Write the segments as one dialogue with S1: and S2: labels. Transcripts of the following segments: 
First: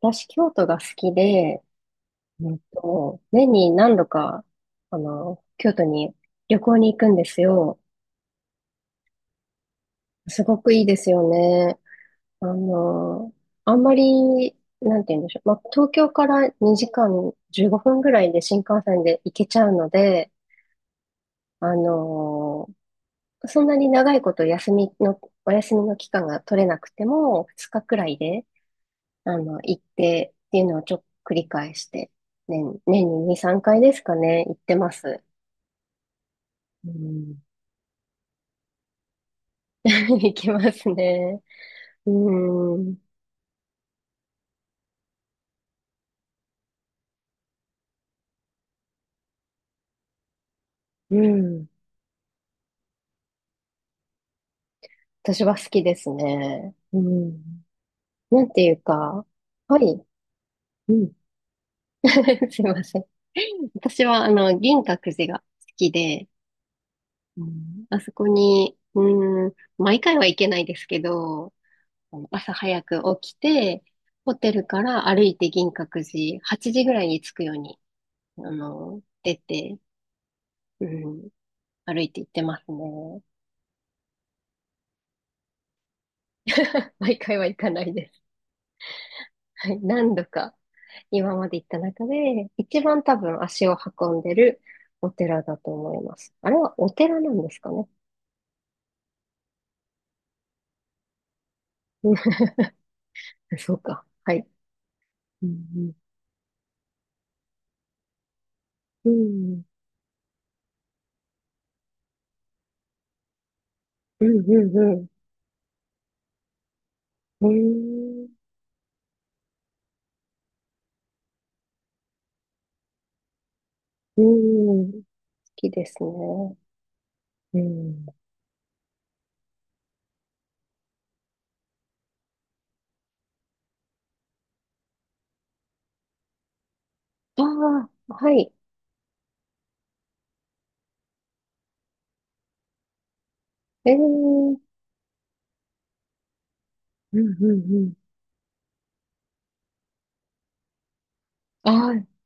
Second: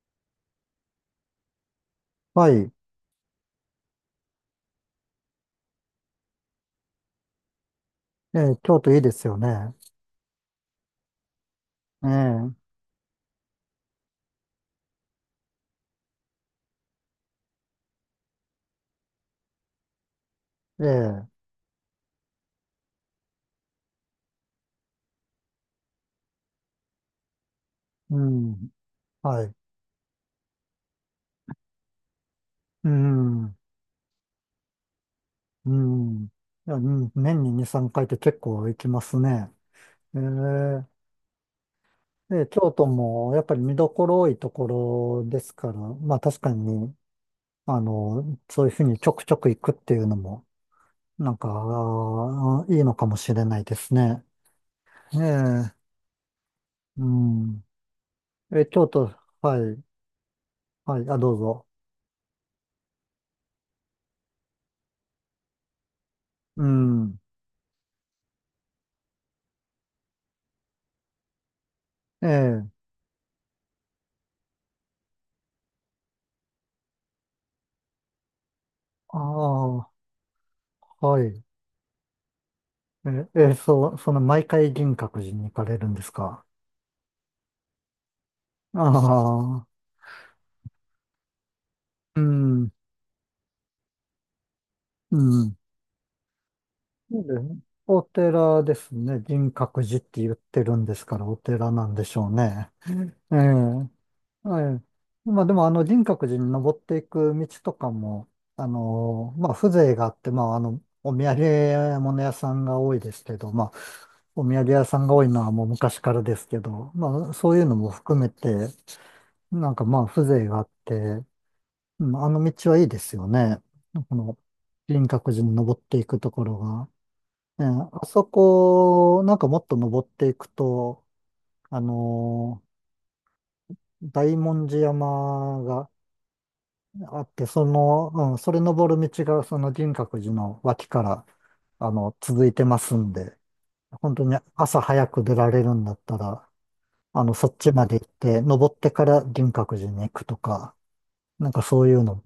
S1: 私、京都が好きで、
S2: はい。
S1: と年に何度か、京都に旅行に行くんですよ。
S2: ええ、京都いいですよね。
S1: すごくいいですよね。あ
S2: え
S1: の、あんまり、なんて言うんでしょう。まあ、東京から2時間15分ぐらいで新幹線で行けちゃうので、
S2: え、ええ、
S1: あの、そんなに長いこと休みの、お休みの期間が取れなくても、2日くらい
S2: う
S1: で、
S2: ん。はい。
S1: 行ってっていうのをちょっと繰り返して、年、
S2: う
S1: 年に2、
S2: ん、
S1: 3回ですかね、行ってます。
S2: うん。いや、う
S1: う
S2: ん、
S1: ん。
S2: 年に2、3回って結構行きますね。ええ、
S1: 行きますね。う
S2: で、京都
S1: ん。
S2: もやっぱり見どころ多いところですから、まあ確かに、そういうふうにちょくちょく行くっていうのも、
S1: う
S2: なんか、
S1: ん。
S2: あーいいのかもしれないですね。え
S1: 私は好
S2: え、
S1: きですね。う
S2: う
S1: ん。
S2: ん。
S1: なんて
S2: え、
S1: いう
S2: 京都、
S1: か、
S2: は
S1: は
S2: い、
S1: い。う
S2: はい、
S1: ん。
S2: あ、どうぞ。
S1: すいません。私は、銀閣寺が好きで、
S2: うん。
S1: うん、あそこに、うん、毎回は行けないですけど、
S2: え
S1: 朝
S2: え、
S1: 早く起きて、ホテルから歩いて銀閣寺、8時ぐらいに着くように、
S2: あ
S1: 出て、
S2: あ、
S1: う
S2: は
S1: ん、
S2: い。
S1: 歩いて行ってますね。
S2: え、え、そう、その毎回銀閣寺に行かれるんですか？
S1: 毎回は行かないです。
S2: あ
S1: はい、
S2: あ、
S1: 何度か今まで行った中
S2: う
S1: で、
S2: ん、
S1: 一番多分足を運んでるお
S2: う
S1: 寺だ
S2: ん。
S1: と思います。あれはお
S2: で、
S1: 寺なんですかね。
S2: お寺ですね。銀閣寺って言ってるんですから、お寺なんで
S1: うん。
S2: しょうね。ええ、
S1: そうか。はい。
S2: はい。ま
S1: う
S2: あでも、
S1: ん
S2: 銀閣寺に登っていく道とかも、あ
S1: う
S2: の、まあ、
S1: ん。
S2: 風情があって、まあ、あの、お土産物屋さんが多いですけど、まあ、
S1: うん。う
S2: お
S1: ん。
S2: 土産
S1: う
S2: 屋
S1: んう
S2: さん
S1: ん。
S2: が多いのはもう昔からですけど、まあ、
S1: う
S2: そういうのも含
S1: ん。
S2: めて、なんかまあ風情があって、うん、あの道はいいですよね。こ
S1: う
S2: の
S1: ん、好
S2: 輪郭寺に
S1: き
S2: 登っ
S1: です
S2: てい
S1: ね。
S2: くところが。
S1: う
S2: ね、あ
S1: ん。
S2: そこ、なんかもっと登っていくと、あのー大文字山があっ
S1: あ
S2: て、その、
S1: あ、は
S2: うん、そ
S1: い。
S2: れ登る道がその輪郭寺の脇から、あの、続いてますんで、
S1: ええ、
S2: 本当に
S1: うん
S2: 朝早く出られるんだったら、
S1: う
S2: あ
S1: ん
S2: の、そっち
S1: う
S2: ま
S1: ん。
S2: で行って、登ってから輪郭寺に行くとか、なんかそ
S1: あ
S2: うい
S1: あ、
S2: うの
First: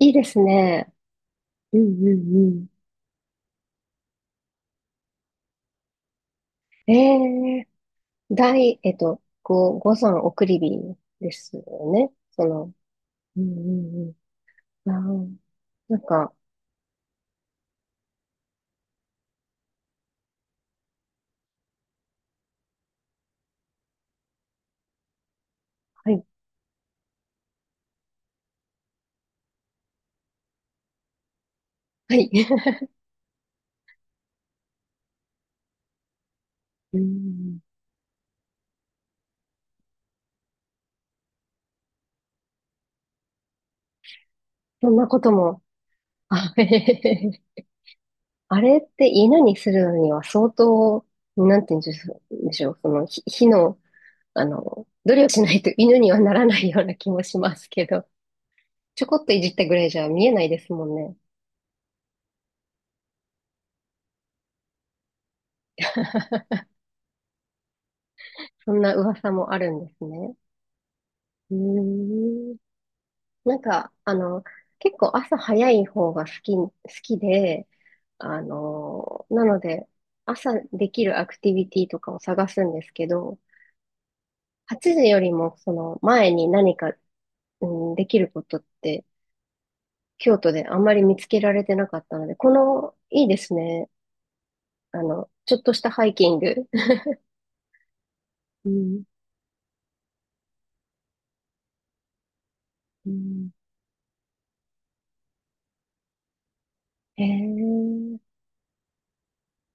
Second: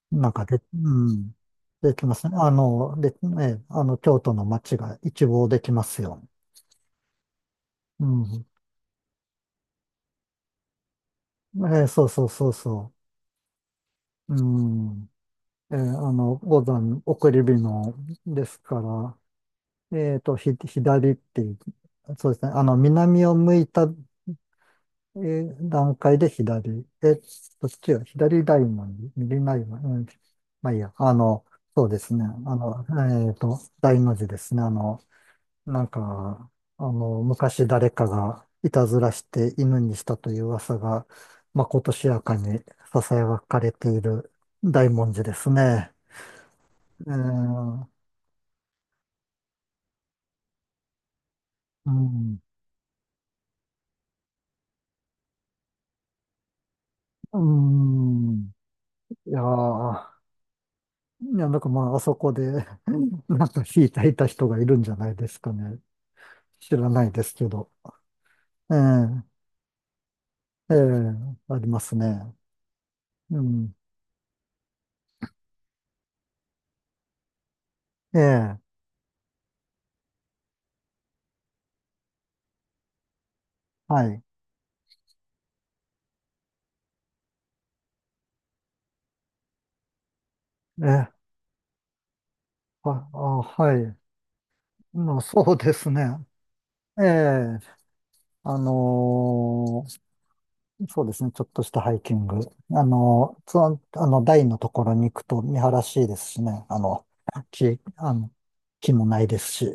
S1: いいで
S2: なん
S1: す
S2: かで、
S1: ね。
S2: うん。
S1: うん
S2: でき
S1: う
S2: ます
S1: ん
S2: ね。
S1: うん。
S2: で、ね、あの、京都の街が一望できますよ。
S1: ええ、
S2: うん。
S1: 大、えっと、ご、ご山送り火ですよ
S2: そう
S1: ね。
S2: そうそうそ
S1: うんうん
S2: う。う
S1: うん。
S2: ん。
S1: ああ、なん
S2: あ
S1: か、
S2: の、五段送り火のですから、ひ、左っていう、そうですね。あの、南を向いた、段
S1: は
S2: 階
S1: い。
S2: で左。え、どっちが左大門、右大門、うん。まあいいや。あの、そうです
S1: は
S2: ね。あ
S1: い。
S2: の、大の字ですね。あの、なんか、あ
S1: う
S2: の、
S1: ん。
S2: 昔誰かがいたずらして犬にしたという噂が、まことしやかに囁かれている大
S1: そんな
S2: 文
S1: こ
S2: 字
S1: と
S2: です
S1: も。
S2: ね。
S1: あ、へへへ
S2: え
S1: へ、
S2: ー、
S1: あれって稲にするのには相当、なんて言うん
S2: う
S1: でしょ
S2: ん、
S1: う、その火の、努力しないと犬にはならないような気もし
S2: う
S1: ますけど、
S2: ん、
S1: ちょこっ
S2: い
S1: とい
S2: や
S1: じったぐらいじゃ
S2: ー、
S1: 見えないですもんね。
S2: いや、なんかまあ、あそこで なんか引いていた人がいるんじゃないですかね。知らないですけど。
S1: そ
S2: え
S1: んな
S2: ー、
S1: 噂もあるんですね。
S2: ええ
S1: う
S2: ありますね。
S1: ーん。
S2: う
S1: なん
S2: ん、
S1: か、結構朝早い方が好きで、
S2: ええ
S1: なので、朝できるアクティビティとかを探すんですけど、
S2: はい。
S1: 8時よりもその前に何か、うん、できることって京都であんまり
S2: え
S1: 見つ
S2: え
S1: けられてなかったので、こ
S2: あ、
S1: の、
S2: あ、
S1: いいです
S2: は
S1: ね。
S2: い。まあ、そ
S1: ち
S2: う
S1: ょっと
S2: で
S1: した
S2: すね。
S1: ハイキング。
S2: ええ、あ
S1: うん、
S2: のーそうですね、ちょっとしたハイキング。
S1: うん、
S2: その、あの、台のところに行くと見晴らしいですしね、あの、
S1: へえ、う
S2: 木、あ
S1: ん
S2: の、木もないですし。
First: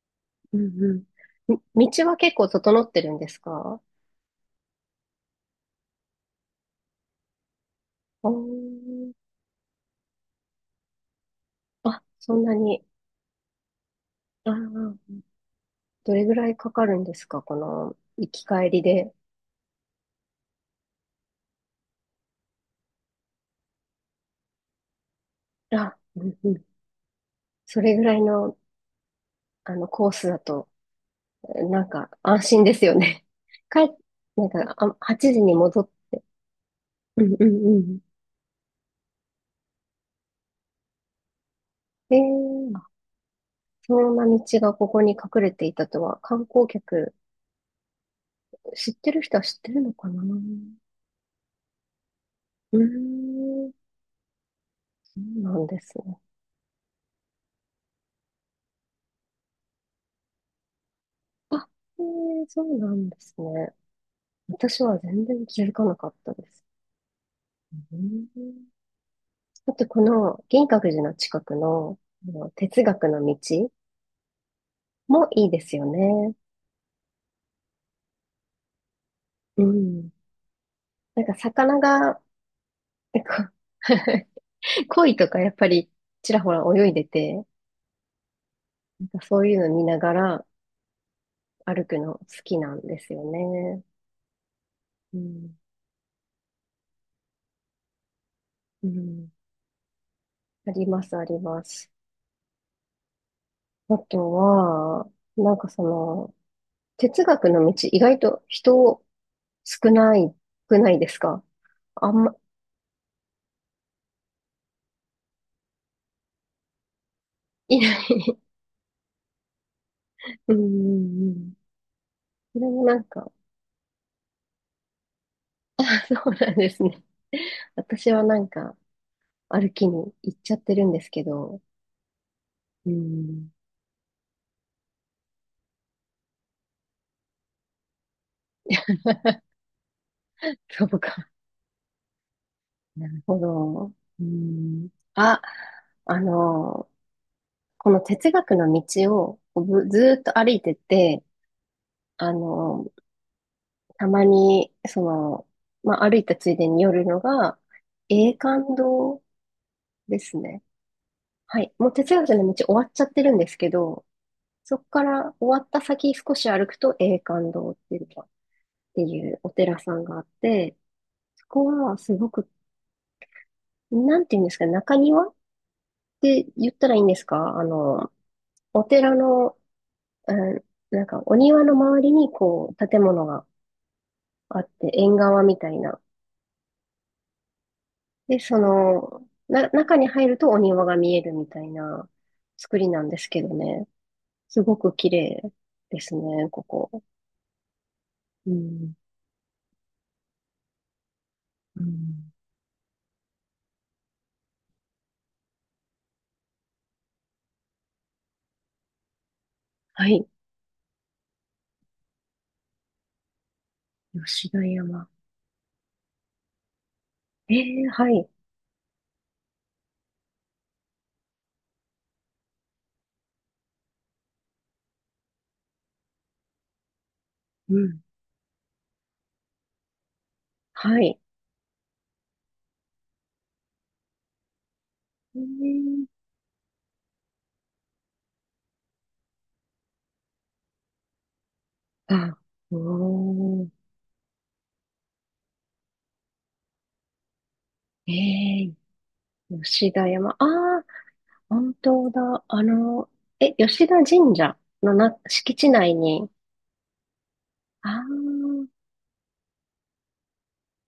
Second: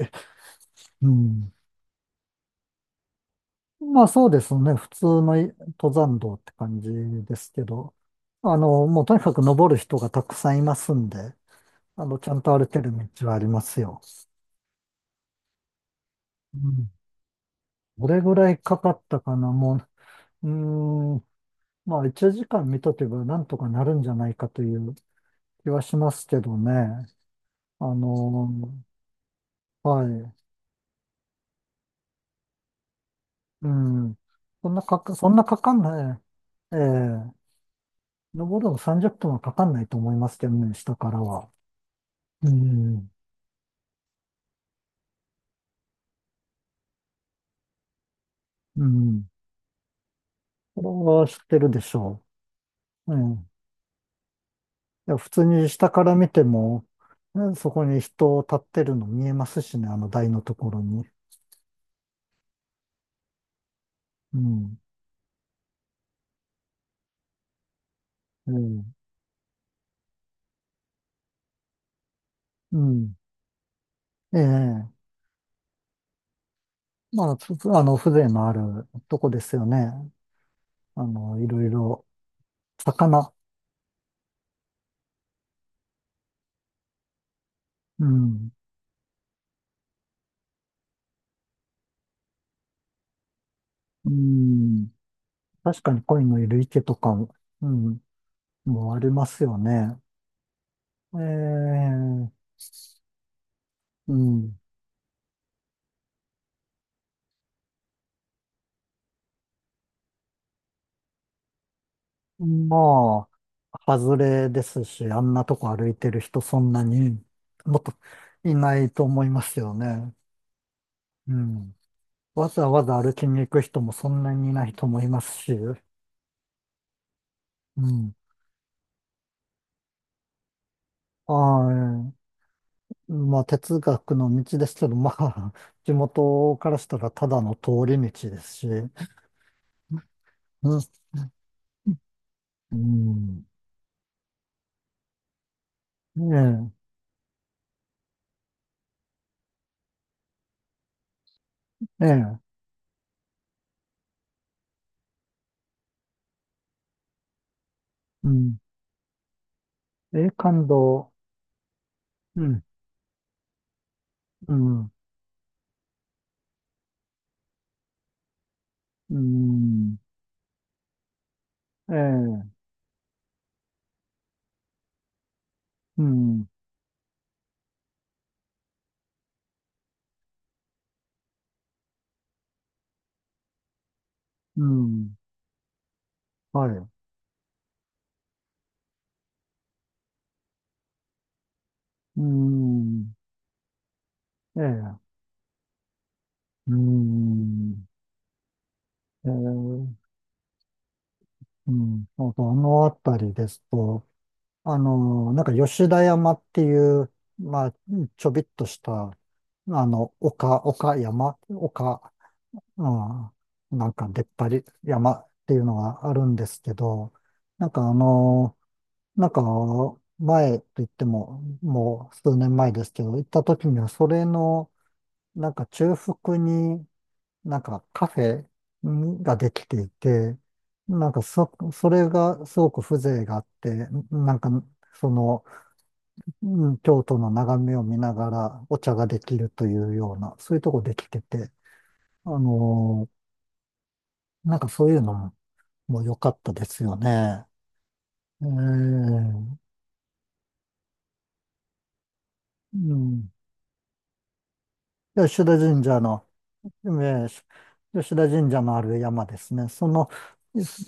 S1: うん。
S2: うん。
S1: 道は結構整ってるんですか？
S2: まあそうですね、普通のい登山道って感じですけど、
S1: お
S2: あの、もう
S1: ー、
S2: とにかく登る人がたくさんいますんで、
S1: あ、
S2: あの、ちゃ
S1: そ
S2: ん
S1: んな
S2: と歩け
S1: に。
S2: る道はありますよ。
S1: ああ、どれぐらい
S2: う
S1: かか
S2: ん。
S1: るんですかこの、
S2: どれ
S1: 行
S2: ぐ
S1: き
S2: らい
S1: 帰
S2: か
S1: り
S2: かっ
S1: で。
S2: たかな、もう、うーんまあ、1時間見とけばなんとかなるんじゃないかという気は
S1: あ、
S2: しま
S1: う
S2: すけ
S1: んう
S2: ど
S1: ん。
S2: ね。
S1: そ
S2: あ
S1: れぐらいの、
S2: のは
S1: コース
S2: い。
S1: だと、なんか、安心ですよね。
S2: う
S1: 帰っ、
S2: ん。
S1: なん
S2: そ
S1: か、
S2: んな
S1: あ、
S2: かか、そ
S1: 8
S2: ん
S1: 時
S2: な
S1: に
S2: かか
S1: 戻
S2: ん
S1: っ、
S2: ない。え
S1: う
S2: え
S1: んうんうん。
S2: 登るの30分はかかんないと思いますけどね、下からは。
S1: え
S2: う
S1: ー、
S2: ん。
S1: そんな道がここに隠れていたとは、観光客、
S2: う
S1: 知ってる
S2: ん。
S1: 人は知ってるのかな。う
S2: これは知ってるでしょ
S1: ー
S2: う。うん。い
S1: ん、
S2: や、
S1: そ
S2: 普
S1: う
S2: 通
S1: なん
S2: に
S1: で
S2: 下
S1: す
S2: から
S1: ね。
S2: 見ても、ね、そこに人立ってるの見えますしね、あの台のところに。
S1: あ、そうなんですね。
S2: うん。
S1: 私は全然気づかなかったです。うん。
S2: ええ
S1: あと、この銀閣寺の近くの、あの
S2: う
S1: 哲学
S2: ん。
S1: の道
S2: ええ
S1: もいいですよね。
S2: まあ、ふあの、風情のあるとこです
S1: う
S2: よ
S1: ん。
S2: ね。あ
S1: なんか
S2: の、いろい
S1: 魚
S2: ろ、
S1: が、なん
S2: 魚、
S1: か、 鯉とかやっぱりちらほら泳いでて、
S2: うん、
S1: なんかそういうの見ながら歩くの好きなんですよね。
S2: うん、
S1: うん。
S2: 確かに鯉のいる池とかも、うん、
S1: う
S2: もうありま
S1: ん。
S2: すよね。
S1: あります、
S2: え
S1: あります。
S2: え、
S1: あ
S2: う
S1: と
S2: ん、
S1: は、なんかその、哲学の道、意外と人少ない、少ないですか？あんま、
S2: まあ、外れですし、あんなとこ歩いてる人そんなにも
S1: い
S2: っ
S1: な
S2: と
S1: い。
S2: いないと思いますよね。
S1: うんうんう
S2: う
S1: ん。
S2: ん。わ
S1: それ
S2: ざ
S1: も
S2: わ
S1: な
S2: ざ
S1: ん
S2: 歩き
S1: か、
S2: に行く人もそんなにいないと思いますし、
S1: あ、そうなんですね。
S2: う
S1: 私
S2: ん。
S1: はなんか、歩きに行っちゃってるんですけど、
S2: はい。
S1: う
S2: まあ、
S1: ん、
S2: 哲学の道ですけど、まあ、地元からしたらただの通り道ですし、うん、
S1: そうか。
S2: う
S1: なるほ
S2: ん、
S1: ど。うん、あ、あの、この哲学の道をこうずーっと歩いてて、
S2: ええ、え
S1: あ
S2: え、
S1: の、たまに、まあ、歩いたついでに寄るのが、
S2: う
S1: 永
S2: ん、
S1: 観堂で
S2: ええ、
S1: すね。
S2: 感動、
S1: はい。もう哲学
S2: う
S1: の
S2: ん、
S1: 道終わっちゃってるんですけど、
S2: う
S1: そこ
S2: ん、
S1: から終わった先少し歩くと永観堂っていうか、って
S2: う
S1: いうお寺さ
S2: ん、
S1: んがあって、そこ
S2: え
S1: はすご
S2: え、
S1: く、なんていうんですかね、中庭っ
S2: う
S1: て
S2: ん、
S1: 言ったらいいんですか？お寺の、うん、なんかお庭の周りにこう建物があ
S2: う
S1: って、縁
S2: ん、
S1: 側みたいな。
S2: はい、
S1: で、中に入るとお庭が見えるみたいな
S2: う
S1: 作りなん
S2: ん、
S1: ですけどね。
S2: え
S1: すごく
S2: え、
S1: 綺麗ですね、こ
S2: う
S1: こ。
S2: ん、
S1: うん。
S2: ええ、う
S1: う
S2: ん、
S1: ん、
S2: あと、あのあたりですと、あの、なんか吉田山っていう、まあ、ちょびっとした、あ
S1: は
S2: の、
S1: い。
S2: 丘、丘山、丘、うん、なんか出っ張
S1: 吉田
S2: り
S1: 山。
S2: 山っていうのがあるんですけど、
S1: え
S2: なんか
S1: え、
S2: あ
S1: はい。
S2: の、なんか前と言っても、もう数年前ですけど、行った時にはそれの、なんか中腹になん
S1: う
S2: か
S1: ん。
S2: カフェんができていて、
S1: は
S2: なん
S1: い。
S2: かそ、それがすごく風情があって、なんかその、
S1: ええ、
S2: うん、京都の眺めを見ながらお茶ができるというような、そういうとこできてて、あ
S1: あ、
S2: のー
S1: おー。
S2: なんかそういうのも良かったですよね。ええ
S1: ええ、
S2: う
S1: 吉田山。ああ、本当だ。
S2: ん。
S1: え、吉田神社の
S2: 吉
S1: 敷
S2: 田
S1: 地
S2: 神
S1: 内
S2: 社の、
S1: に。
S2: えー
S1: ああ、
S2: 吉田神社のある山ですね。その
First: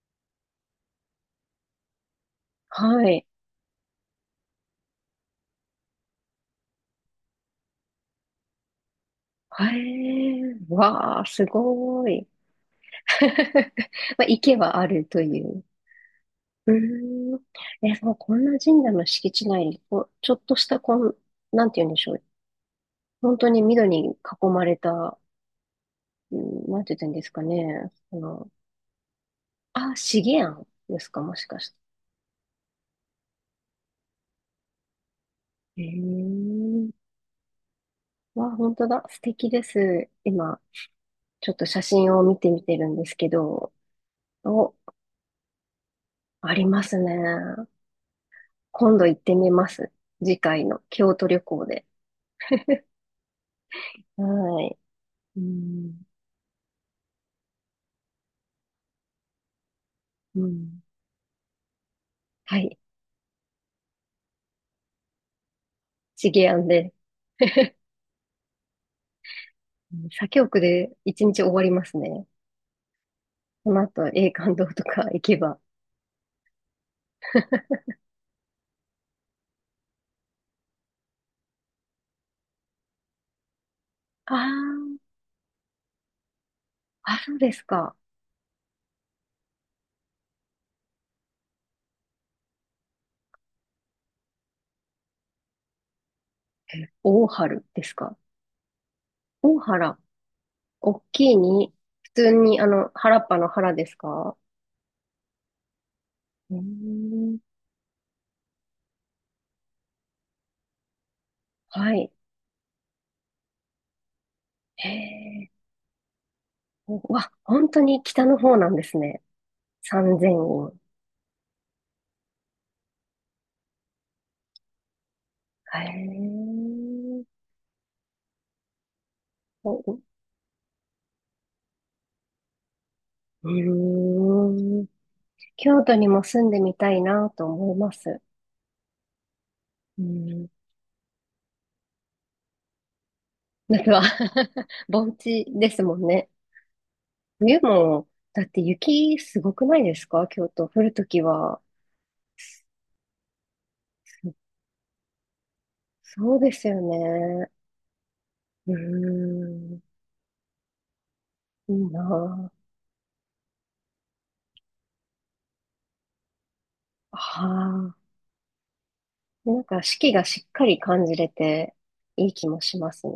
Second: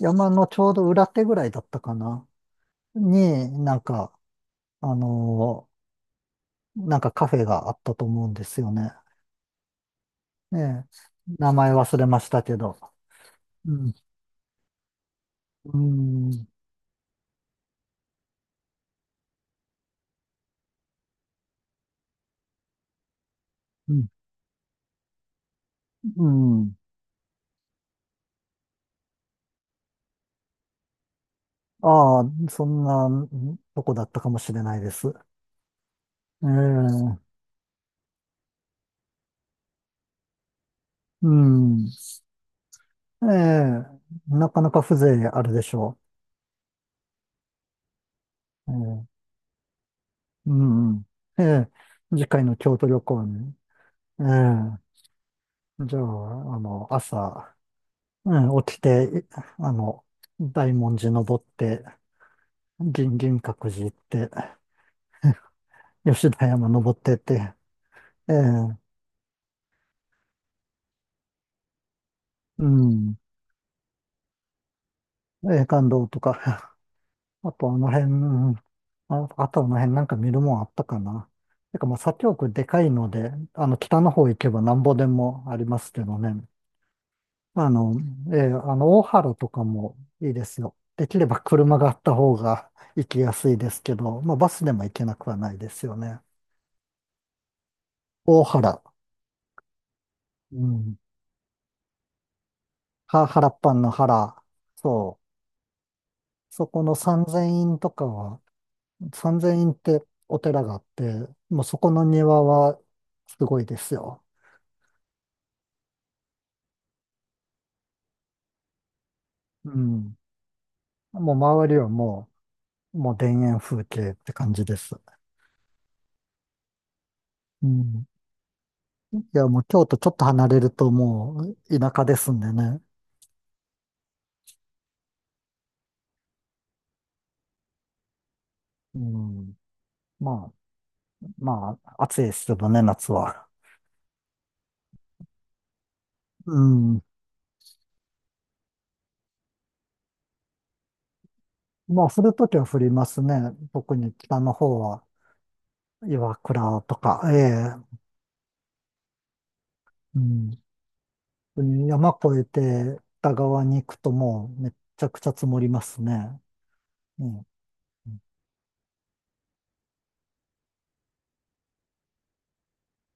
S2: 山のちょうど裏手ぐらいだったかな、
S1: はい。
S2: になんか、あのなんかカフェがあったと思うんですよね。
S1: ええ、
S2: ええ
S1: わあ、す
S2: 名前忘
S1: ご
S2: れま
S1: い。
S2: したけど。う ん。
S1: まあ、池はあるという。
S2: うん。
S1: うーん。え、そう、こんな神社の敷地内に、こう、ちょっとしたなんて言うんでしょう。本当に緑
S2: うん。
S1: に囲まれた。
S2: う
S1: うん、
S2: ん、
S1: なんて言ったんですかね。あ、資源ですか、もしかして。
S2: ああ、そんなとこだったかもしれないです。
S1: へ
S2: え
S1: え。
S2: え、
S1: わ、本当だ。素敵です。今、
S2: う
S1: ちょっと写
S2: ん。
S1: 真を見てみてるんです
S2: え
S1: けど、
S2: え、なかな
S1: お、
S2: か風情あるでしょ
S1: ありますね。
S2: う。え
S1: 今度
S2: え、
S1: 行ってみます。次
S2: う
S1: 回の
S2: ん、うん。
S1: 京都旅
S2: え
S1: 行
S2: え、
S1: で。
S2: 次回の京都旅行に。え
S1: はい。
S2: え、
S1: う
S2: じゃあ、
S1: ん、
S2: あの、朝、うん、起きて、い、あの、
S1: う
S2: 大
S1: ん。
S2: 文字登って、
S1: はい。
S2: 銀、銀閣寺行って、
S1: 資
S2: 吉田
S1: 源
S2: 山
S1: で、
S2: 登ってって、ええ、
S1: うん左京区で一日終わりますね。
S2: うん、
S1: その後、永観堂とか行けば。
S2: ええ感動とかあとあの辺、うん、あ、あとあの辺なんか見るもんあったかな。てかまあ左京区でかいので、あの北の方行けばなんぼ
S1: あ
S2: でもありますけどね。
S1: あ、あ、そうです
S2: あの、
S1: か。
S2: あの大原とかもいいですよ。できれば車があった方が行きやすいですけど、まあバスでも行けなくはないですよね。
S1: え、大原ですか。
S2: 大原。
S1: 大原。
S2: うん。
S1: 大きいに、普通に、原っ
S2: は、
S1: ぱ
S2: 原
S1: の
S2: っぱ
S1: 原
S2: ん
S1: で
S2: の
S1: すか？
S2: 原。そう。
S1: うー
S2: そこの三
S1: ん、
S2: 千院とかは、三千院ってお寺があって、もうそこ
S1: は
S2: の
S1: い。
S2: 庭はすごいですよ。
S1: へえ。うわ、本当に北の方なんですね。
S2: うん。
S1: 三千院。
S2: もう周りはもう田園風景って感じです。
S1: へえ。
S2: うん。いや、もう
S1: お
S2: 京都
S1: う
S2: ちょっと離れるともう田舎ですんでね。
S1: ーん。京都にも住んでみたいなと思います。
S2: うん。
S1: う
S2: ま
S1: ん。
S2: あ、暑いですけどね、夏は。
S1: 夏は。 盆地ですもんね。
S2: うん。
S1: 冬も、だって雪すごくないですか京都。降るときは。
S2: まあ、降るときは降りますね。特に北
S1: そ
S2: の方は、岩
S1: そうですよ
S2: 倉とか、え
S1: ね。
S2: え。
S1: うーん。
S2: うん。
S1: いい
S2: 山越え
S1: な。
S2: て北側に行くともうめっちゃくちゃ積もりますね。う
S1: あ
S2: ん。
S1: あ、なんか四季がしっかり感じれていい気もしますね。